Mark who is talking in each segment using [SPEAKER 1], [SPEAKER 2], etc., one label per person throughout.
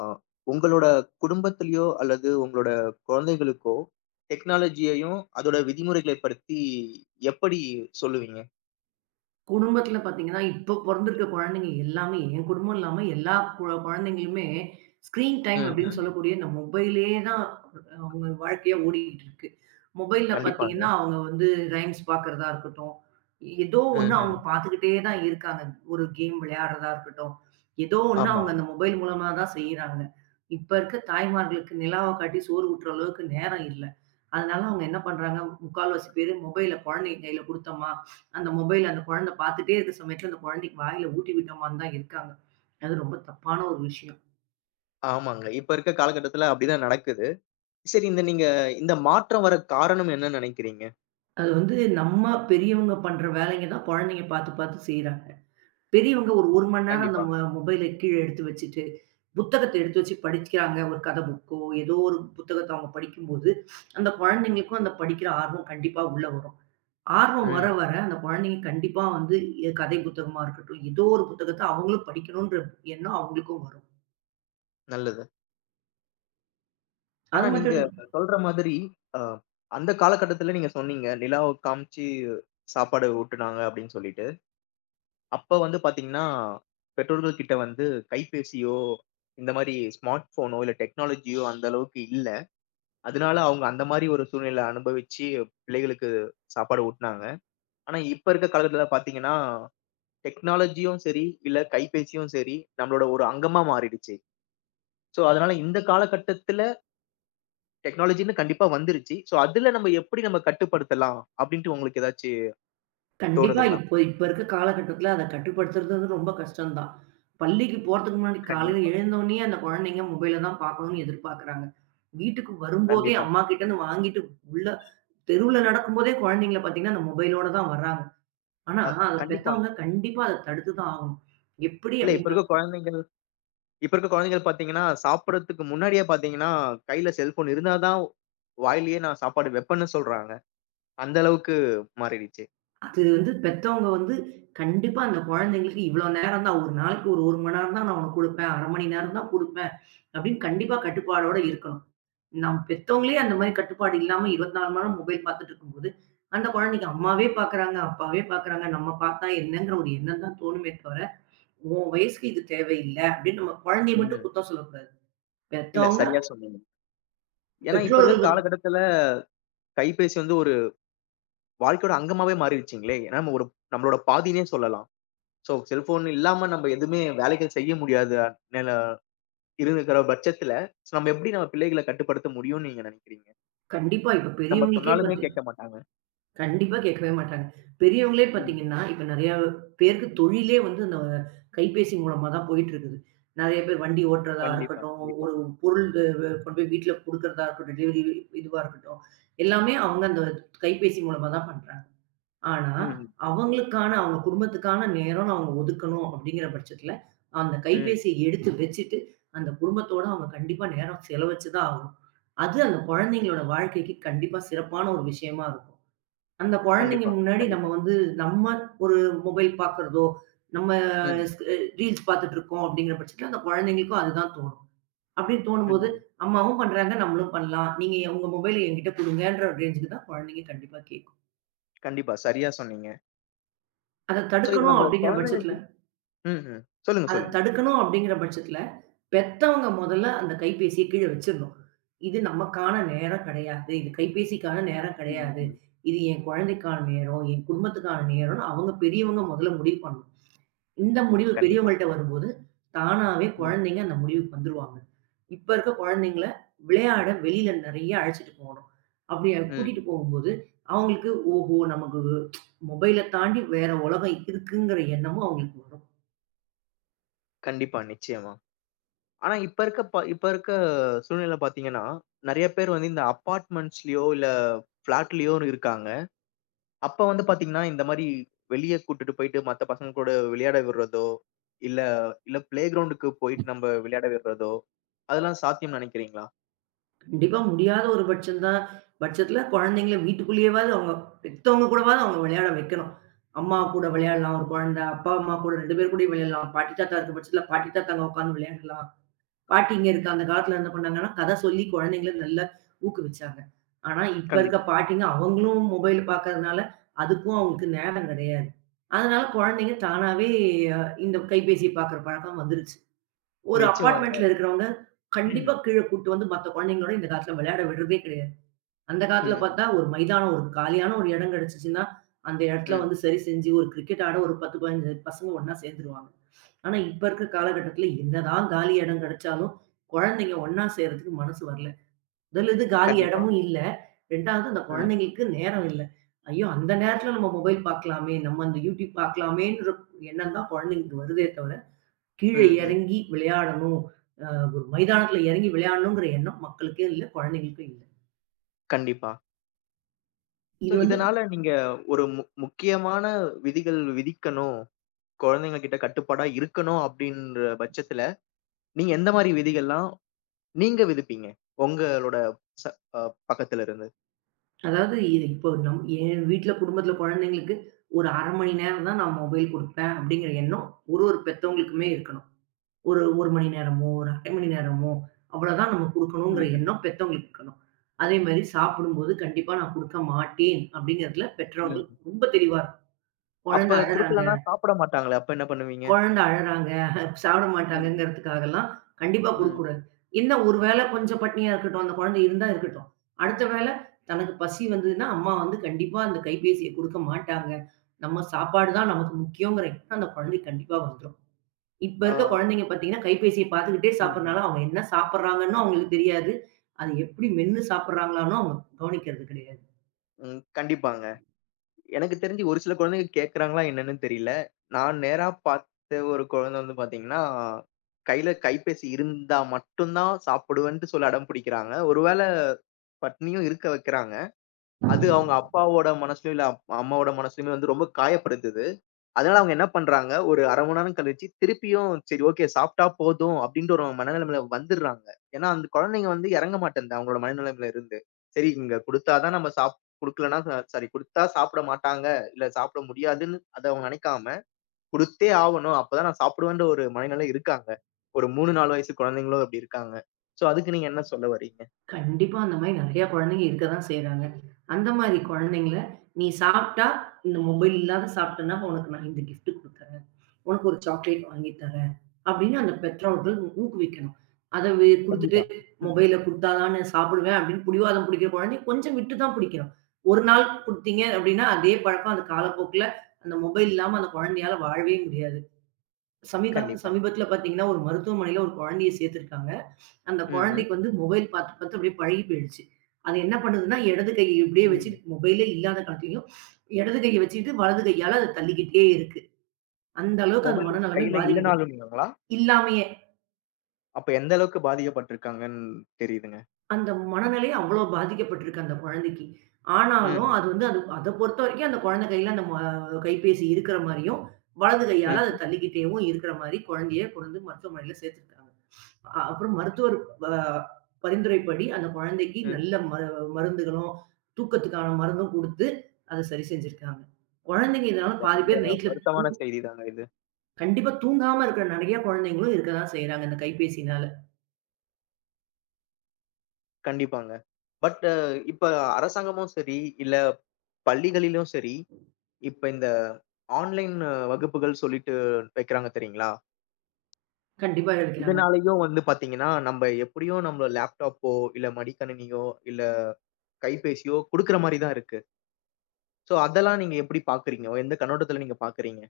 [SPEAKER 1] ஆ, உங்களோட குடும்பத்திலயோ அல்லது உங்களோட குழந்தைகளுக்கோ டெக்னாலஜியையும், அதோட விதிமுறைகளை பத்தி எப்படி சொல்லுவீங்க?
[SPEAKER 2] குடும்பத்துல பாத்தீங்கன்னா, இப்ப பொறந்திருக்க குழந்தைங்க எல்லாமே, என் குடும்பம் இல்லாம எல்லா குழந்தைங்களுமே ஸ்க்ரீன் டைம்
[SPEAKER 1] ம்ஹ்ம்.
[SPEAKER 2] அப்படின்னு சொல்லக்கூடிய இந்த மொபைல்லயே தான் அவங்க வாழ்க்கையா ஓடிக்கிட்டு இருக்கு. மொபைல்ல பாத்தீங்கன்னா,
[SPEAKER 1] கண்டிப்பாங்க.
[SPEAKER 2] அவங்க வந்து ரைம்ஸ் பாக்குறதா இருக்கட்டும், ஏதோ ஒண்ணு
[SPEAKER 1] ம்ஹ்ம்.
[SPEAKER 2] அவங்க பாத்துக்கிட்டே தான் இருக்காங்க. ஒரு கேம் விளையாடுறதா இருக்கட்டும், ஏதோ ஒண்ணு அவங்க
[SPEAKER 1] ஆமாம்.
[SPEAKER 2] அந்த மொபைல் மூலமா தான் செய்றாங்க. இப்ப இருக்க தாய்மார்களுக்கு நிலாவ காட்டி சோறு ஊட்டுற அளவுக்கு நேரம் இல்ல. அதனால அவங்க என்ன பண்றாங்க, முக்கால்வாசி பேரு மொபைல குழந்தைங்க கையில குடுத்தோமா, அந்த மொபைல் அந்த குழந்தை பார்த்துட்டே இருக்க சமயத்துல, அந்த குழந்தைக்கு வாயில ஊட்டி விட்ட மாரி தான் இருக்காங்க. அது ரொம்ப தப்பான ஒரு விஷயம்.
[SPEAKER 1] ஆமாங்க. இப்ப இருக்க காலகட்டத்துல அப்படிதான் நடக்குது. சரி நீங்க இந்த மாற்றம் வர காரணம் என்ன நெனைக்கிறீங்க?
[SPEAKER 2] அது வந்து நம்ம பெரியவங்க பண்ற வேலைங்க தான் குழந்தைங்க பார்த்து, பார்த்து செய்றாங்க. பெரியவங்க ஒரு 1 மணி நேரம் அந்த
[SPEAKER 1] கண்டிப்பா.
[SPEAKER 2] மொபைல கீழ எடுத்து வச்சுட்டு, புத்தகத்த எடுத்து வச்சு படிக்கிறாங்க. ஒரு கதை புக்கோ, ஏதோ ஒரு புத்தகத்த அவங்க படிக்கும்போது, அந்த குழந்தைங்களுக்கும் அந்த படிக்கிற ஆர்வம் கண்டிப்பா உள்ள வரும். ஆர்வம் வர,
[SPEAKER 1] ம்.
[SPEAKER 2] வர அந்த குழந்தைங்க கண்டிப்பா வந்து கதை புத்தகமா இருக்கட்டும், ஏதோ ஒரு புத்தகத்த அவங்களும் படிக்கணுன்ற எண்ணம் அவங்களுக்கும் வரும்.
[SPEAKER 1] நல்லது. ஆனா
[SPEAKER 2] அது
[SPEAKER 1] நீங்க
[SPEAKER 2] மட்டும்
[SPEAKER 1] சொல்ற மாதிரி அ அந்த காலகட்டத்துல நீங்க சொன்னீங்க, "நிலாவ காமிச்சு சாப்பாடு ஊட்டுனாங்க" அப்படின்னு சொல்லிட்டு. அப்ப வந்து பாத்தீங்கன்னா, பெற்றோர்கள் கிட்ட வந்து கைபேசியோ, இந்த மாரி ஸ்மார்ட் ஃபோனோ இல்ல டெக்னாலஜியோ அந்த அளவுக்கு இல்ல. அதனால அவங்க அந்த மாரி ஒரு சூழ்நிலை அனுபவிச்சு பிள்ளைகளுக்கு சாப்பாடு ஊட்டுனாங்க. ஆனா இப்ப இருக்க காலகட்டத்துல பாத்தீங்கன்னா, டெக்னாலஜியும் சரி, இல்ல கைபேசியும் சரி, நம்மளோட ஒரு அங்கமா மாறிடுச்சு. ஸோ அதனால இந்த காலகட்டத்துல டெக்னாலஜின்னு கண்டிப்பா வந்துருச்சு. ஸோ அதுல நம்ம எப்படி நம்ம கட்டுப்படுத்தலாம் அப்படின்ட்டு உங்களுக்கு ஏதாச்சு
[SPEAKER 2] கண்டிப்பா.
[SPEAKER 1] தோணுதுங்களா?
[SPEAKER 2] இப்ப இருக்க காலகட்டத்தில அத கட்டுப்படுத்துறது வந்து ரொம்ப கஷ்டம் தான். பள்ளிக்கு போறதுக்கு முன்னாடி காலையில
[SPEAKER 1] கண்டிப்பா,
[SPEAKER 2] எழுந்தோனயே அந்த குழந்தைங்க மொபைல தான் பார்க்கணும்னு எதிர்பார்க்குறாங்க. வீட்டுக்கு வரும்போதே
[SPEAKER 1] கண்டிப்பாங்க.
[SPEAKER 2] அம்மா கிட்டேருந்து வாங்கிட்டு உள்ள தெருவுல நடக்கும்போதே குழந்தைங்கள பார்த்தீங்கன்னா, அந்த மொபைலோட தான் வர்றாங்க. ஆனா,
[SPEAKER 1] அ
[SPEAKER 2] அத
[SPEAKER 1] கண்டிப்பாங்க.
[SPEAKER 2] பெத்தவங்க கண்டிப்பா அத தடுத்து தான் ஆகணும். எப்படி
[SPEAKER 1] இல்ல
[SPEAKER 2] அப்படின்னு பாத்
[SPEAKER 1] இப்ப இருக்க குழந்தைகள் பார்த்தீங்கன்னா, சாப்பிடறதுக்கு முன்னாடியே பார்த்தீங்கன்னா, கையில செல்ஃபோன் இருந்தா தான் வாயிலேயே நான் சாப்பாடு வைப்பேன்னு சொல்றாங்க. அந்த அளவுக்கு மாறிடுச்சு.
[SPEAKER 2] அது வந்து பெத்தவங்க வந்து கண்டிப்பா அந்த குழந்தைங்களுக்கு இவ்வளோ நேரம் தான் ஒரு நாளைக்கு ஒரு 1 மணி நேரம் தான் நான் உனக்கு குடுப்பேன். 1/2 மணி நேரம் தான் குடுப்பேன் அப்படின்னு கண்டிப்பா கட்டுப்பாடோட இருக்கணும். நம் பெத்தவங்களே அந்த மாரி கட்டுப்பாடு இல்லாம 24 மணி நேரம் மொபைல் பார்த்துட்டு இருக்கும்போது, அந்த குழந்தைக்கு அம்மாவே பார்க்குறாங்க, அப்பாவே பார்க்குறாங்க. நம்ம பார்த்தா என்னங்கிற ஒரு எண்ணம் தான் தோணுமே தவிர, "உன் வயசுக்கு இது தேவையில்ல" அப்படின்னு நம்ம குழந்தைய மட்டும்
[SPEAKER 1] ம்.
[SPEAKER 2] குத்தம் சொல்லக்கூடாது.
[SPEAKER 1] இல்ல
[SPEAKER 2] பெத்தவங்க.
[SPEAKER 1] சரியா சொன்னீங்க. ஏன்னா, இப்ப இருக்க
[SPEAKER 2] பெற்றோர்கள் வந்து
[SPEAKER 1] காலகட்டத்துல கைபேசி வந்து ஒரு வாழ்க்கையோட அங்கமாவே மாறிடுச்சுங்களே! ஏன்னா நம்ம ஒரு நம்மளோட பாதின்னே சொல்லலாம். ஸோ செல்ஃபோன் இல்லாம நம்ம எதுவுமே வேலைகள் செய்ய முடியாத நில இருக்கிற பட்சத்துல, ஸோ நம்ம எப்படி நம்ம பிள்ளைகள கட்டுப்படுத்த முடியும்னு நீங்க நினைக்கிறீங்க?
[SPEAKER 2] கண்டிப்பா இப்ப
[SPEAKER 1] நம்ம
[SPEAKER 2] பெரியவங்களுக்கே
[SPEAKER 1] சொன்னாலுமே
[SPEAKER 2] பாத்து,
[SPEAKER 1] கேட்க மாட்டாங்க.
[SPEAKER 2] கண்டிப்பா கேட்கவே மாட்டாங்க. பெரியவங்களே
[SPEAKER 1] ம்.
[SPEAKER 2] பார்த்தீங்கன்னா, இப்ப நெறையா பேருக்கு தொழிலே வந்து இந்த கைபேசி மூலமா தான் போயிட்டுருக்குது. நெறைய பேர் வண்டி ஓட்டுறதா
[SPEAKER 1] கண்டிப்பா,
[SPEAKER 2] இருக்கட்டும்,
[SPEAKER 1] கண்டிப்பா.
[SPEAKER 2] ஒரு பொருள் து வ கொண்டு போய் வீட்ல குடுக்குறதா இருக்கட்டும், டெலிவரி இதுவா இருக்கட்டும். எல்லாமே அவங்க அந்த கைபேசி மூலமா தான் பண்றாங்க. ஆனா,
[SPEAKER 1] ம்,
[SPEAKER 2] அவங்களுக்கான அவங்க குடும்பத்துக்கான நேரம்ன்னு அவங்க ஒதுக்கணும் அப்படிங்கிற பட்சத்தில, அந்த
[SPEAKER 1] ம்.
[SPEAKER 2] கைபேசிய எடுத்து வச்சுட்டு, அந்த குடும்பத்தோட அவங்க கண்டிப்பா நேரம் செலவச்சு தான் ஆகணும். அது அந்த குழந்தைங்களோட வாழ்க்கைக்கு கண்டிப்பா சிறப்பான ஒரு விஷயமா இருக்கும். அந்த குழந்தைங்க
[SPEAKER 1] கண்டிப்பா,
[SPEAKER 2] முன்னாடி நம்ம
[SPEAKER 1] கண்டிப்பா.
[SPEAKER 2] வந்து நம்ம ஒரு மொபைல் பார்க்குறதோ, நம்ம
[SPEAKER 1] ம்.
[SPEAKER 2] ஸ்க் ரீல்ஸ் பார்த்துட்டு இருக்கோம் அப்படிங்கிற பட்சத்தில அந்த குழந்தைங்களுக்கும் அதுதான் தோணும். அப்படின்னு தோணும்போது,
[SPEAKER 1] ம்.
[SPEAKER 2] அம்மாவும் பண்றாங்க, நம்மளும் பண்ணலாம். நீங்க உங்க மொபைல என்கிட்ட குடுங்கன்ற ரேஞ்சுக்கு தான் குழந்தைங்க கண்டிப்பா கேட்கும்.
[SPEAKER 1] கண்டிப்பா. சரியா சொன்னீங்க.
[SPEAKER 2] அத
[SPEAKER 1] சோ, இது
[SPEAKER 2] தடுக்கணும்
[SPEAKER 1] நம்ம
[SPEAKER 2] அப்படிங்கிற பட்சத்தில
[SPEAKER 1] குழந்தைங்களுக்கு ம்ஹ்ம். சொல்லுங்க,
[SPEAKER 2] அத
[SPEAKER 1] சொல்லுங்க.
[SPEAKER 2] தடுக்கணும் அப்படிங்கிற பட்சத்தில, பெத்தவங்க முதல்ல அந்த கைபேசிய கீழ வச்சிரணும். இது நமக்கான நேரம் கிடையாது. இது கைபேசிக்கான நேரம்
[SPEAKER 1] ம்,
[SPEAKER 2] கிடையாது.
[SPEAKER 1] ம்.
[SPEAKER 2] இது என் குழந்தைக்கான நேரம், என் குடும்பத்துக்கான நேரம்னு அவங்க பெரியவங்க முதல்ல முடிவு பண்ணணும். இந்த முடிவு பெரியவங்கள்ட்ட
[SPEAKER 1] கண்டிப்பாங்க.
[SPEAKER 2] வரும்போது, தானாவே
[SPEAKER 1] ம்.
[SPEAKER 2] குழந்தைங்க அந்த முடிவுக்கு வந்துருவாங்க. இப்ப இருக்க குழந்தைங்கள விளையாட வெளியில நெறைய அழைச்சிட்டு போணும். அப்படி கூட்டிட்டு
[SPEAKER 1] ம்.
[SPEAKER 2] போகும்போது, அவங்களுக்கு ஓஹோ! நமக்கு மொபைல தாண்டி வேற உலகம் இருக்குங்கிற எண்ணமும் அவங்களுக்கு வரும்.
[SPEAKER 1] கண்டிப்பா, நிச்சயமா. ஆனா இப்ப இருக்க சூழ்நிலை பார்த்தீங்கன்னா, நெறைய பேர் வந்து இந்த அபார்ட்மெண்ட்ஸ்லயோ, இல்ல ஃபிளாட்லயோ இருக்காங்க. அப்ப வந்து பார்த்தீங்கன்னா, இந்த மாரி வெளிய கூட்டிட்டு போயிட்டு மத்த பசங்க கூட விளையாட விடுறதோ, இல்ல இல்ல பிளே கிரவுண்டுக்கு போயிட்டு நம்ம விளையாட விடுறதோ, அதெல்லாம் சாத்தியம்னு நெனைக்கிறீங்களா?
[SPEAKER 2] கண்டிப்பா முடியாத ஒரு பட்சம் தான் பட்சத்துல குழந்தைங்கள வீட்டுக்குள்ளேயேவாவது அவங்க பெத்தவங்க கூடவாவது அவங்க விளையாட வைக்கணும். அம்மா கூட விளையாடலாம் ஒரு குழந்தை, அப்பா, அம்மா கூட 2 பேர் கூடயும் விளையாடலாம். பாட்டி, தாத்தா இருக்க பட்சத்துல பாட்டி, தாத்தாங்க உட்காந்து விளையாடலாம். பாட்டி இங்க இருக்க அந்த காலத்துல என்ன பண்ணாங்கன்னா, கதை சொல்லி குழந்தைங்கள நல்லா ஊக்குவிச்சாங்க. ஆனா, இப்ப இருக்க
[SPEAKER 1] கண்டிப்பா.
[SPEAKER 2] பாட்டிங்க அவங்களும் மொபைல் பார்க்கறதுனால, அதுக்கும் அவங்களுக்கு நேரம் கிடையாது. அதனால குழந்தைங்க தானாவே அ இந்த கைபேசிய பார்க்குற பழக்கம் வந்துருச்சு. ஒரு
[SPEAKER 1] நிச்சயமாங்க.
[SPEAKER 2] அபார்ட்மெண்ட்ல இருக்கிறவங்க, கண்டிப்பா
[SPEAKER 1] ம்.
[SPEAKER 2] கீழ கூட்டு வந்து மத்த குழந்தைங்களோட இந்த காலத்துல விளையாட விடுறதே கிடையாது. அந்த காலத்துல
[SPEAKER 1] ம்.
[SPEAKER 2] பார்த்தா, ஒரு மைதானம், ஒரு காலியான ஒரு இடம் கிடைச்சுச்சுன்னா, அந்த இடத்துல
[SPEAKER 1] ம்.
[SPEAKER 2] வந்து சரி செஞ்சு ஒரு கிரிக்கெட் ஆட ஒரு 10, 15 பசங்க ஒண்ணா சேர்ந்துருவாங்க. ஆனா, இப்ப இருக்கிற காலகட்டத்துல என்னதான் காலி இடம் கிடைச்சாலும், குழந்தைங்க ஒண்ணா சேர்றதுக்கு மனசு வரல. முதல் இது காலி
[SPEAKER 1] கண்டிப்பா.
[SPEAKER 2] இடமும் இல்ல. 2வது அந்த
[SPEAKER 1] ம்.
[SPEAKER 2] குழந்தைங்களுக்கு நேரம் இல்ல. ஐயோ! அந்த நேரத்துல நம்ம மொபைல் பார்க்கலாமே, நம்ம அந்த YouTube பார்க்கலாமேன்ற எண்ணம் தான் குழந்தைங்களுக்கு வருதே தவிர,
[SPEAKER 1] ம்.
[SPEAKER 2] கீழே
[SPEAKER 1] ம்.
[SPEAKER 2] இறங்கி விளையாடணும். அ ஒரு மைதானத்துல இறங்கி விளையாடணுங்கிற எண்ணம் மக்களுக்கே இல்ல, குழந்தைங்களுக்கும் இல்ல.
[SPEAKER 1] கண்டிப்பா. ஸோ
[SPEAKER 2] இது வந்து
[SPEAKER 1] இதனால நீங்க ஒரு முக்கியமான விதிகள் விதிக்கணும். குழந்தைங்க கிட்ட கட்டுப்பாடா இருக்கணும் அப்டின்ற பட்சத்துல, நீங்க எந்த மாரி விதிகள்லாம் நீங்க விதிப்பீங்க? உங்களோட ச அ பக்கத்துல இருந்து.
[SPEAKER 2] அதாவது இது இப்போ நம் என் வீட்ல குடும்பத்தில குழந்தைங்களுக்கு ஒரு 1/2 மணி நேரம் தான் நான் மொபைல் குடுப்பேன் அப்படிங்கிற எண்ணம் ஒரு ஒரு பெத்தவங்களுக்குமே இருக்கணும். ஒரு 1 மணி நேரமோ, ஒரு 1/2 மணி நேரமோ அவ்வளோதான் நம்ம குடுக்கணுங்கிற
[SPEAKER 1] ம்ஹ்ம்.
[SPEAKER 2] எண்ணம் பெத்தவங்களுக்கு இருக்கணும். அதே மாரி சாப்பிடும்போது கண்டிப்பா நான் குடுக்க மாட்டேன் அப்படிங்கிறதுல பெற்றவங்க
[SPEAKER 1] ம்.
[SPEAKER 2] ரொம்ப தெளிவா இருக்கணும். குழந்தை
[SPEAKER 1] அப்ப
[SPEAKER 2] அழறாங்க.
[SPEAKER 1] குடுக்கலன்னா சாப்பிட மாட்டாங்களே! அப்ப என்ன பண்ணுவீங்க?
[SPEAKER 2] குழந்த அழறாங்க, சாப்பிட
[SPEAKER 1] ம்.
[SPEAKER 2] மாட்டாங்கங்கிறதுக்காகலாம் கண்டிப்பா
[SPEAKER 1] ம்.
[SPEAKER 2] குடுக்கக்கூடாது. என்ன ஒரு வேளை கொஞ்சம் பட்னியா இருக்கட்டும், அந்த குழந்தை இருந்தா இருக்கட்டும். அடுத்த வேள தனக்கு பசி வந்ததுன்னா, அம்மா வந்து கண்டிப்பா அந்த கைபேசிய குடுக்க மாட்டாங்க. நம்ம சாப்பாடு தான் நமக்கு முக்கியங்கிற எண்ணம் அந்த குழந்தைக்கு கண்டிப்பா வந்துரும். இப்ப
[SPEAKER 1] ஆ.
[SPEAKER 2] இருக்க குழந்தைங்க பார்த்தீங்கன்னா, கைபேசிய பார்த்துக்கிட்டே
[SPEAKER 1] ம்ஹ்ம்.
[SPEAKER 2] சாப்பிடுறனால, அவங்க என்ன சாப்பிடுறாங்கன்னும் அவங்களுக்கு தெரியாது. அது எப்படி மென்னு சாப்பிடுறாங்களான்னும் அவங்க கவனிக்கிறது கிடையாது.
[SPEAKER 1] ம். கண்டிப்பாங்க. எனக்கு தெரிஞ்சு ஒரு சில குழந்தைங்க கேட்கறாங்களா என்னன்னு தெரியல. நான் நேரா பார்த்த ஒரு குழந்தை வந்து பார்த்தீங்கன்னா, கையில கைபேசி இருந்தா மட்டும் தான் சாப்பிடுவேன்ட்டு சொல்லி அடம் பிடிக்கிறாங்க. ஒருவேள பட்னியும் இருக்க வைக்கிறாங்க. அது அவங்க அப்பாவோட மனசுலயும், இல்ல அம்மாவோட மனசுலயுமே வந்து ரொம்ப காயப்படுத்துது. அதனால அவங்க என்ன பண்றாங்க, ஒரு 1/2 மணி நேரம் கழிச்சு திருப்பியும் சரி ஓகே சாப்பிட்டா போதும் அப்படின்ற ஒரு மனநிலைமையில வந்துர்றாங்க. ஏன்னா, அந்த குழந்தைங்க வந்து இறங்க மாட்டேன்து அவங்களோட மனநிலைமையில இருந்து. சரி இங்க குடுத்தா தான் நம்ம சாப் குடுக்கலன்னா சாரி குடுத்தா சாப்பிட மாட்டாங்க, இல்ல சாப்பிட முடியாதுன்னு அத அவங்க நினைக்காம, குடுத்தே ஆவணும் அப்பதான் நான் சாப்பிடுவேன்ற ஒரு மனநிலை இருக்காங்க. ஒரு 3, 4 வயசு குழந்தைங்களும் அப்படி இருக்காங்க. சோ அதுக்கு நீங்க என்ன சொல்ல வரீங்க?
[SPEAKER 2] கண்டிப்பா அந்த மாரி நெறையா குழந்தைங்க இருக்க தான் செய்றாங்க. அந்த மாரி குழந்தைங்கள, "நீ சாப்ட்டா, இந்த மொபைல் இல்லாத சாப்ட்டன்னா, உனக்கு நான் இந்த கிஃப்ட் குடுக்குறேன். உனக்கு ஒரு சாக்லேட் வாங்கி தரேன்." அப்படின்னு அந்த பெற்றோர்கள் ஊக்குவிக்கணும். அத வே குடுத்துட்டு,
[SPEAKER 1] கண்டிப்பா. ம்.
[SPEAKER 2] மொபைல குடுத்தா தான் நான் சாப்பிடுவேன் அப்படின்னு பிடிவாதம் பிடிக்கிற குழந்தை கொஞ்சம் விட்டு தான் பிடிக்கணும். ஒரு நாள் குடுத்தீங்க அப்படின்னா, அதே பழக்கம் அந்த காலப்போக்குல அந்த மொபைல் இல்லாம அந்த குழந்தையால வாழவே முடியாது. சமீதா
[SPEAKER 1] கண்டிப்பா.
[SPEAKER 2] சமீபத்தில பார்த்தீங்கன்னா, ஒரு மருத்துவமனையில ஒரு குழந்தைய சேர்த்திருக்காங்க. அந்த
[SPEAKER 1] ம்ஹ்ம்.
[SPEAKER 2] குழந்தைக்கு வந்து மொபைல் பாத்து, பாத்து அப்படியே பழகி போயிடுச்சு. அது என்ன பண்ணுதுன்னா, இடது கைய இப்படியே
[SPEAKER 1] ம்.
[SPEAKER 2] வச்சுட்டு மொபைலே இல்லாத காட்டியும், இடது கைய வச்சுக்கிட்டு, வலது கையால அத தள்ளிக்கிட்டே இருக்கு. அந்த அளவுக்கு அது
[SPEAKER 1] மொபைல்
[SPEAKER 2] மனநிலைமை
[SPEAKER 1] கையில
[SPEAKER 2] பாதிக்கப்பட்டு
[SPEAKER 1] இல்லனாலும்ங்களா?
[SPEAKER 2] இல்லாமயே
[SPEAKER 1] அப்ப எந்த அளவுக்கு பாதிக்கப்பட்டிருக்காங்கன்னு தெரியுதுங்க.
[SPEAKER 2] அந்த மனநிலை அவ்ளோ பாதிக்கப்பட்டிருக்கு அந்த குழந்தைக்கு.
[SPEAKER 1] ம்ஹ்ம்.
[SPEAKER 2] ஆனாலும் அது வந்து அது அத பொறுத்தவரைக்கும் அந்த குழந்தை கையில அந்த கைபேசி இருக்கிற மாரியும், வலது கையால அத
[SPEAKER 1] ம்ஹ்ம்.
[SPEAKER 2] தள்ளிக்கிட்டேவும் இருக்கிற மாரி குழந்தைய கொண்டு வந்து மருத்துவமனையில சேர்த்துருக்காங்க. அப்புறம் மருத்துவர் ப பரிந்துரைப்படி அந்த குழந்தைக்கு
[SPEAKER 1] ம்.
[SPEAKER 2] நல்ல மருந்துகளும், தூக்கத்துக்கான மருந்தும் குடுத்து அத சரி செஞ்சிருக்காங்க. குழந்தைங்க இதனால
[SPEAKER 1] ரொம்ப
[SPEAKER 2] பாதி
[SPEAKER 1] ரொம்ப
[SPEAKER 2] பேர் நைட்ல தூ
[SPEAKER 1] வருத்தமான செய்தி தாங்க இது.
[SPEAKER 2] கண்டிப்பா தூங்காம இருக்கிற நெறைய குழந்தைங்களும் இருக்க தான் செய்றாங்க இந்த கைபேசினால.
[SPEAKER 1] கண்டிப்பாங்க. பட் இப்ப அரசாங்கமும் சரி, இல்ல பள்ளிகளிலும் சரி, இப்ப இந்த ஆன்லைன் வகுப்புகள் சொல்லிட்டு வைக்கிறாங்க தெரியுங்களா?
[SPEAKER 2] கண்டிப்பா இருக்கிறாங்க.
[SPEAKER 1] இதனாலேயும் வந்து பார்த்தீங்கன்னா, நம்ம எப்படியும் நம்ம லேப்டாப்போ, இல்ல மடிக்கணினியோ, இல்ல கைபேசியோ குடுக்குற மாரி தான் இருக்கு. சோ அதெல்லாம் நீங்க எப்படி பார்க்குறீங்க? எந்த கண்ணோட்டத்துல நீங்க பார்க்குறீங்க?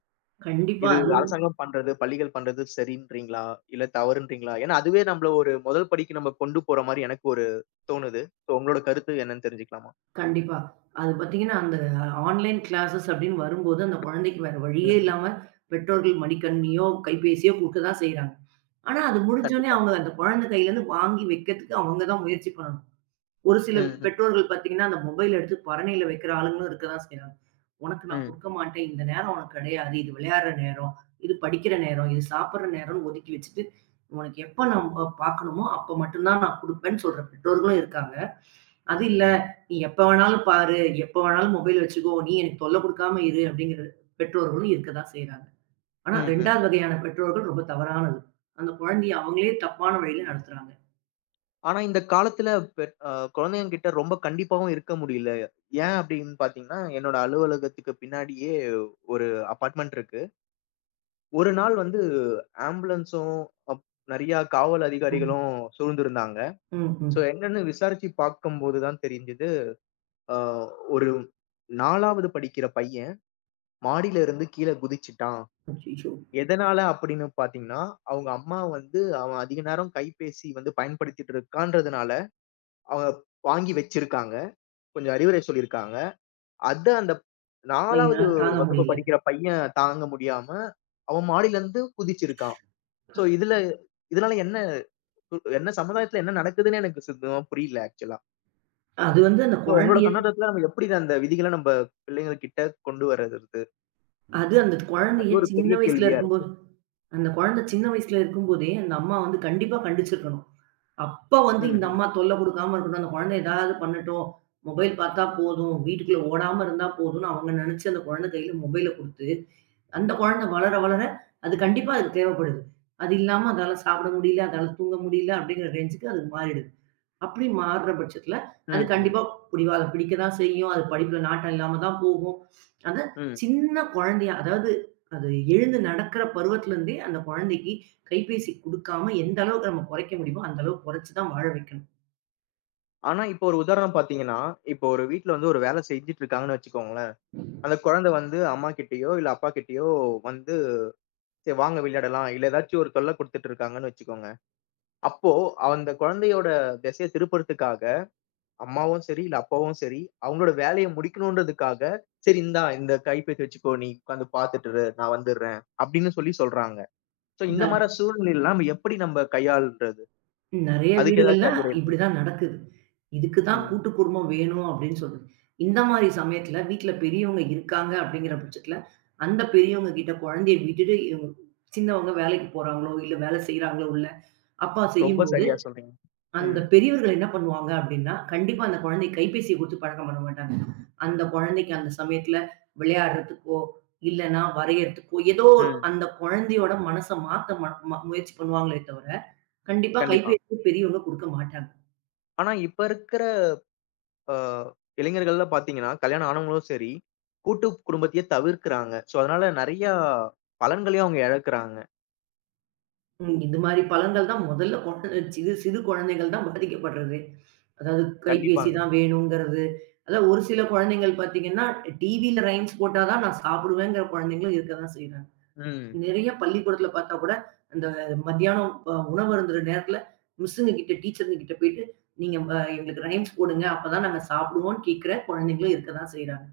[SPEAKER 2] கண்டிப்பா
[SPEAKER 1] இது
[SPEAKER 2] அதுவும்.
[SPEAKER 1] அரசாங்கம் பண்றது, பள்ளிகள் பண்றது சரின்றீங்களா? இல்ல தவறுன்றீங்களா? ஏன்னா, அதுவே நம்மள ஒரு முதல் படிக்கு நம்ம கொண்டு போற மாரி எனக்கு ஒரு தோணுது. சோ உங்களோட கருத்து என்னன்னு தெரிஞ்சுக்கலாமா?
[SPEAKER 2] கண்டிப்பா. அது பார்த்தீங்கன்னா, அந்த ஆன்லைன் கிளாஸஸ் அப்டின்னு வரும்போது, அந்த குழந்தைக்கு வேற வழியே
[SPEAKER 1] ம்ஹ்ம்.
[SPEAKER 2] இல்லாம பெற்றோர்கள் மடிக்கணினியோ, கைபேசியோ குடுக்க தான் செய்றாங்க. ஆனா, அது முடிஞ்சோனே
[SPEAKER 1] கண்டிப்பா.
[SPEAKER 2] அவங்க அந்த குழந்தை கையிலேருந்து வாங்கி வைக்கிறதுக்கு அவங்க தான் முயற்சி பண்ணணும். ஒரு சில
[SPEAKER 1] ம்ஹ்ம்.
[SPEAKER 2] பெற்றோர்கள் பார்த்தீங்கன்னா, அந்த மொபைல் எடுத்து பரணியில வைக்கிற ஆளுங்களும் இருக்க தான் செய்றாங்க. உனக்கு நான்
[SPEAKER 1] ம்.
[SPEAKER 2] குடுக்க மாட்டேன். இந்த நேரம் உனக்கு கிடையாது. இது விளையாடுற நேரம், இது படிக்கிற நேரம், இது சாப்பிடுற நேரம்ன்னு ஒதுக்கி வச்சுட்டு, உனக்கு எப்ப நம்ம பார்க்கணுமோ, அப்ப மட்டும் தான் நான் குடுப்பேன்னு சொல்ற பெற்றோர்களும் இருக்காங்க. அது இல்ல, நீ எப்ப வேணாலும் பாரு, எப்ப வேணாலும் மொபைல் வச்சுக்கோ, நீ எனக்கு தொல்ல குடுக்காம இரு அப்படிங்கிற பெற்றோர்களும் இருக்க தான் செய்றாங்க. ஆனா
[SPEAKER 1] ம்ஹ்ம்.
[SPEAKER 2] 2வது வகையான பெற்றோர்கள் ரொம்ப தவறானது. அந்த குழந்தைய அவங்களே தப்பான வழியில நடத்துறாங்க.
[SPEAKER 1] ஆனா இந்த காலத்துல பெற் அ குழந்தைங்ககிட்ட ரொம்ப கண்டிப்பாவும் இருக்க முடியல. ஏன் அப்படின்னு பார்த்தீங்கன்னா, என்னோட அலுவலகத்துக்கு பின்னாடியே ஒரு அபார்ட்மெண்ட் இருக்கு. ஒரு நாள் வந்து ஆம்புலன்ஸும், அப் நெறைய காவல்
[SPEAKER 2] ம்.
[SPEAKER 1] அதிகாரிகளும் சூழ்ந்திருந்தாங்க.
[SPEAKER 2] ம்,
[SPEAKER 1] சோ
[SPEAKER 2] ம்.
[SPEAKER 1] என்னன்னு விசாரிச்சு பார்க்கும்போது தான் தெரிஞ்சது. ஆ ஒரு 4வது படிக்கிற பையன் மாடியில இருந்து கீழ குதிச்சுட்டான்.
[SPEAKER 2] அச்சச்சோ!
[SPEAKER 1] எதனால அப்படின்னு பார்த்தீங்கன்னா, அவங்க அம்மா வந்து அவன் அதிக நேரம் கைபேசி வந்து பயன்படுத்திட்டு இருக்கான்றதுனால, அவ வாங்கி வச்சிருக்காங்க. கொஞ்சம் அறிவுரை சொல்லியிருக்காங்க. அத அந்த 4வது
[SPEAKER 2] என்னால தாங்க
[SPEAKER 1] வகுப்பு
[SPEAKER 2] முடியல.
[SPEAKER 1] படிக்கிற பையன் தாங்க முடியாம, அவன் மாடியில இருந்து குதிச்சிருக்கான். சோ இதனால என்ன என்ன சமுதாயத்துல என்ன நடக்குதுன்னு எனக்கு சுத்தமா புரியல ஆக்சுவலா.
[SPEAKER 2] அது வந்து அந்த
[SPEAKER 1] சோ உங்களோட
[SPEAKER 2] குழந்தைய
[SPEAKER 1] கண்ணோட்டத்துல நம்ம எப்படி அந்த விதிகள நம்ப பிள்ளைங்ககிட்ட கொண்டு வரது?
[SPEAKER 2] அது
[SPEAKER 1] அது ஒரு பெரிய கேள்வியா இருக்கு.
[SPEAKER 2] அந்த குழந்தை சின்ன வயசுல இருக்கும்போதே, அந்த அம்மா வந்து கண்டிப்பா கண்டிச்சிருக்கணும். அப்ப வந்து இந்த
[SPEAKER 1] ம்ஹ்ம்.
[SPEAKER 2] அம்மா தொல்ல குடுக்காம இருக்கணும். அந்த குழந்தை ஏதாவது பண்ணட்டும். மொபைல் பார்த்தா போதும். வீட்டுக்குள்ள ஓடாம இருந்தா போதும்ன்னு அவங்க நெனச்சு அந்த குழந்தை கையில மொபைல குடுத்து, அந்த குழந்தை வளர, வளர அது கண்டிப்பா அதுக்கு தேவைப்படுது. அது இல்லாம அதால சாப்பிட முடியல, அதால தூங்க முடியல அப்படிங்கிற ரேஞ்சுக்கு அது மாறிடுது. அப்படி மாறுற பட்சத்துல, அது
[SPEAKER 1] ம்ஹ்ம்.
[SPEAKER 2] கண்டிப்பா பிடிவாதம் பிடிக்க தான் செய்யும். அது படிப்புல நாட்டம் இல்லாம தான் போகும். அந்த
[SPEAKER 1] ம்.
[SPEAKER 2] சின்ன குழந்தையா அதாவது அது எழுந்து நடக்கிற பருவத்துல இருந்தே, அந்த குழந்தைக்கு கைபேசி குடுக்காம எந்த அளவுக்கு நம்ம குறைக்க முடியுமோ, அந்த அளவுக்கு குறைச்சு தான் வாழ வைக்கணும்.
[SPEAKER 1] ஆனா இப்போ ஒரு உதாரணம் பார்த்தீங்கன்னா, இப்போ ஒரு வீட்ல வந்து ஒரு வேலை செஞ்சுட்டு இருக்காங்கன்னு வச்சுக்கோங்களேன். அந்த குழந்தை வந்து அம்மா கிட்டயோ, இல்ல அப்பா கிட்டயோ வந்து சரி வாங்க விளையாடலாம், இல்ல ஏதாச்சும் ஒரு தொல்ல குடுத்துட்டு இருக்காங்கன்னு வச்சுக்கோங்க. அப்போ அந்த குழந்தையோட திசைய திருப்புறதுக்காக அம்மாவும் சரி, இல்ல அப்பாவும் சரி, அவங்களோட வேலைய முடிக்கணுன்றதுக்காக, "சரி இந்தா இந்த கைபேசி வச்சுக்கோ, நீ உட்கார்ந்து பார்த்துட்டு இரு, நான் வந்துடுறேன்." அப்படின்னு சொல்லி சொல்றாங்க. சோ இந்த
[SPEAKER 2] ந
[SPEAKER 1] மாரி சூழ்நிலையில நம்ம எப்படி நம்ம கையாள்றது?
[SPEAKER 2] நெறைய
[SPEAKER 1] அதுக்கு
[SPEAKER 2] வீடுகள்ல
[SPEAKER 1] ஏதாச்சும் அறிவுரை இருக்குங்களா?
[SPEAKER 2] இப்படிதான் நடக்குது. இதுக்கு தான்
[SPEAKER 1] ம்.
[SPEAKER 2] கூட்டு குடும்பம் வேணும் அப்படின்னு சொல்றது. இந்த மாரி சமயத்துல வீட்ல பெரியவங்க இருக்காங்க அப்படிங்கிற பட்சத்துல, அந்த பெரியவங்க கிட்ட குழந்தைய விட்டுட்டு இவங்க சின்னவங்க வேலைக்கு போறாங்களோ, இல்ல வேலை செய்றாங்களோ உள்ள, அப்பா
[SPEAKER 1] ரொம்ப
[SPEAKER 2] செய்யும்போது
[SPEAKER 1] சரியா சொன்னீங்க.
[SPEAKER 2] அந்த
[SPEAKER 1] ம்,
[SPEAKER 2] பெரியவர்கள் என்ன பண்ணுவாங்க அப்படின்னா, கண்டிப்பா அந்த குழந்தைக்கு கைபேசிய குடுத்து பழக்கம் பண்ண மாட்டாங்க. அந்த குழந்தைக்கு அந்த சமயத்துல விளையாடுறதுக்கோ, இல்லன்னா வரையறதுக்கோ, ஏதோ ஒரு
[SPEAKER 1] ம்.
[SPEAKER 2] அந்த குழந்தையோட மனச மாத்த ம ம முயற்சி பண்ணுவாங்களே தவிர, கண்டிப்பா
[SPEAKER 1] கண்டிப்பா.
[SPEAKER 2] கைபேசிய பெரியவங்க குடுக்க மாட்டாங்க.
[SPEAKER 1] ஆனா இப்ப இருக்கிற அ இளைஞர்கள்லாம் பார்த்தீங்கன்னா, கல்யாணம் ஆனவங்களும் சரி, கூட்டு குடும்பத்தையே தவிர்க்கிறாங்க. சோ, அதனால நெறையா பலன்களையும் அவங்க இழக்குறாங்க.
[SPEAKER 2] ம். இது மாரி பழங்கள் தான் முதல்ல குழந்தை சிறு சிறு குழந்தைகள் தான் பாதிக்கப்படுறதே. அதாவது கைபேசி
[SPEAKER 1] கண்டிப்பாங்க.
[SPEAKER 2] தான் வேணுங்கிறது. அதான் ஒரு சில குழந்தைகள் பாத்தீங்கன்னா, டிவில ரைம்ஸ் போட்டா தான் நான் சாப்பிடுவேங்கிற குழந்தைங்களும் இருக்க தான் செய்றாங்க.
[SPEAKER 1] ம்.
[SPEAKER 2] நிறைய பள்ளிக்கூடத்துல பார்த்தா கூட, அந்த மத்தியானம் உணவு அருந்துற நேரத்துல மிஸ்ஸுங்க கிட்ட, டீச்சருங்க கிட்ட போயிட்டு, "நீங்க எங்களுக்கு ரைம்ஸ் போடுங்க. அப்பதான் நாங்க சாப்பிடுவோம்ன்னு" கேட்கிற குழந்தைங்களும் இருக்க தான் செய்றாங்க.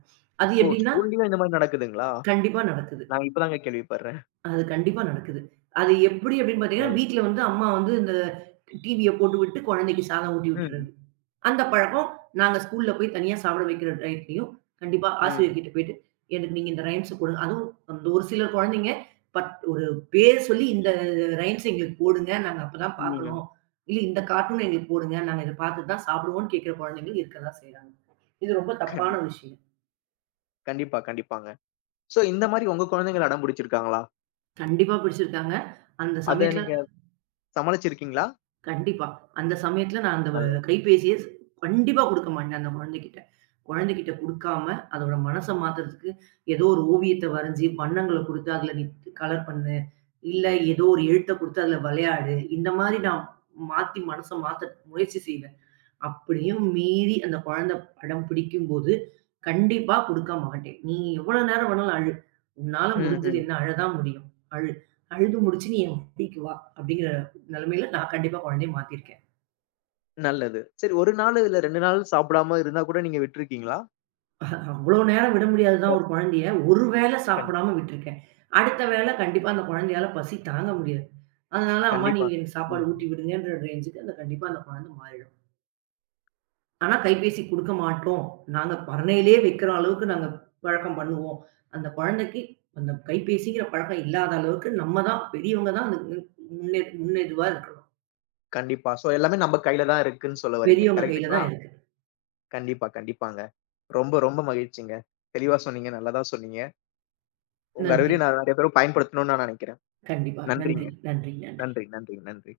[SPEAKER 2] அது
[SPEAKER 1] ஓ!
[SPEAKER 2] எப்படின்னா,
[SPEAKER 1] ஸ்கூல்லயும் இந்த மாரி நடக்குதுங்களா?
[SPEAKER 2] கண்டிப்பா நடக்குது.
[SPEAKER 1] நான் இப்ப தாங்க கேள்விப்படுறேன்.
[SPEAKER 2] அது கண்டிப்பா நடக்குது. அது எப்படி அப்படின்னு பார்த்தீங்கன்னா,
[SPEAKER 1] நல்லது.
[SPEAKER 2] வீட்ல வந்து அம்மா வந்து இந்த டிவிய போட்டுவிட்டு, குழந்தைக்கு சாதம் ஊட்டி
[SPEAKER 1] ம்,
[SPEAKER 2] விட்டுறது. அந்த பழக்கம் நாங்க ஸ்கூல்ல போய் தனியா சாப்பிட வைக்கிற டைம்லயும், கண்டிப்பா
[SPEAKER 1] ம்,
[SPEAKER 2] ஆசிரியர்கிட்ட போயிட்டு, "எனக்கு நீங்க இந்த ரைம்ஸ போடுங்க." அதுவும் அந்த ஒரு சில குழந்தைங்க ஒரு பேர் சொல்லி, "இந்த ரைம்ஸ் எங்களுக்கு போடுங்க. நாங்க அப்பதான்
[SPEAKER 1] ம்.
[SPEAKER 2] பார்க்கணும். இல்ல இந்த கார்ட்டூன் எங்களுக்கு போடுங்க. நாங்க இத பார்த்துட்டு தான் சாப்பிடுவோம்ன்னு" கேட்கிற குழந்தைகள் இருக்க தான் செய்றாங்க. இது ரொம்ப தப்பான
[SPEAKER 1] கண்டி
[SPEAKER 2] விஷயம்.
[SPEAKER 1] கண்டிப்பா, கண்டிப்பாங்க. சோ, இந்த மாரி உங்க குழந்தைகள் அடம் பிடிச்சிருக்காங்களா?
[SPEAKER 2] கண்டிப்பா பிடிச்சிருக்காங்க. அந்த
[SPEAKER 1] அத
[SPEAKER 2] சமயத்துல
[SPEAKER 1] நீங்க சமாளிச்சிருக்கீங்களா?
[SPEAKER 2] கண்டிப்பா. அந்த சமயத்துல நான் அந்த
[SPEAKER 1] நல்லது.
[SPEAKER 2] கைபேசிய கண்டிப்பா குடுக்க மாட்டேன் அந்த குழந்தைகிட்ட. குழந்தைகிட்ட குடுக்காம, அதோட மனச மாத்துறதுக்கு ஏதோ ஒரு ஓவியத்த வரைஞ்சு, வண்ணங்கள குடுத்து அதுல நீ கலர் பண்ணு. இல்ல ஏதோ ஒரு எழுத்த குடுத்து அதுல விளையாடு. இந்த மாரி நான் மனச மாத்த முயற்சி செய்வேன். அப்படியும் மீறி அந்த குழந்தை அடம் பிடிக்கும்போது, கண்டிப்பா குடுக்க மாட்டேன். நீ எவ்வளோ நேரம் வேணாலும் அழு. உன்னால
[SPEAKER 1] ம்,
[SPEAKER 2] முடிஞ்சது
[SPEAKER 1] ம்.
[SPEAKER 2] என்ன? அழதான் முடியும். அழு. அழுது முடிச்சு நீ என் மடிக்கு வா! அப்படிங்கிற நிலைமையில நான் கண்டிப்பா குழந்தைய மாத்திருக்கேன்.
[SPEAKER 1] நல்லது. சரி 1 நாள் இல்ல 2 நாள் சாப்பிடாம இருந்தா கூட நீங்க விட்டுருக்கீங்களா?
[SPEAKER 2] அவ்வளோ நேரம் விட முடியாது
[SPEAKER 1] அ
[SPEAKER 2] தான் ஒரு குழந்தைய. ஒரு வேளை
[SPEAKER 1] கண்
[SPEAKER 2] சாப்பிடாம விட்டுருக்கேன். அடுத்த வேளை கண்டிப்பா அந்த குழந்தையால பசி தாங்க முடியாது. அதனால, "அம்மா
[SPEAKER 1] கண்டிப்பா.
[SPEAKER 2] நீங்க எனக்கு
[SPEAKER 1] ம்.
[SPEAKER 2] சாப்பாடு ஊட்டி விடுங்கன்ற" ரேஞ்சுக்கு அந்த கண்டிப்பா அந்த குழந்தை மாறிடும். ஆனா கைபேசி குடுக்க மாட்டோம். நாங்க பரணையிலே வைக்கிற அளவுக்கு நாங்க பழக்கம் பண்ணுவோம். அந்த குழந்தைக்கு அந்த கைபேசிங்கிற பழக்கம் இல்லாத அளவுக்கு நம்ம தான் பெரியவங்க தான் அதுக்கு முன்னெதுவா இருக்கணும்.
[SPEAKER 1] கண்டிப்பா. சோ எல்லாமே நம்ம கையில தான் இருக்குன்னு சொல்ல வரீங்க.
[SPEAKER 2] பெரியவங்க கையில
[SPEAKER 1] கரெக்ட்டுங்களா?
[SPEAKER 2] தான் இருக்கு.
[SPEAKER 1] கண்டிப்பா, கண்டிப்பாங்க. ரொம்ப ரொம்ப மகிழ்ச்சிங்க. தெளிவா சொன்னீங்க. நல்லா தான் சொன்னீங்க. உங்க
[SPEAKER 2] நன்றி.
[SPEAKER 1] அறிவுரைய நான் நெறைய பேரும் பயன்படுத்தணும்னு நான் நெனைக்கிறேன்.
[SPEAKER 2] கண்டிப்பா. நன்றி,
[SPEAKER 1] நன்றிங்க.
[SPEAKER 2] நன்றி, நன்றி.
[SPEAKER 1] நன்றி, நன்றி, நன்றி.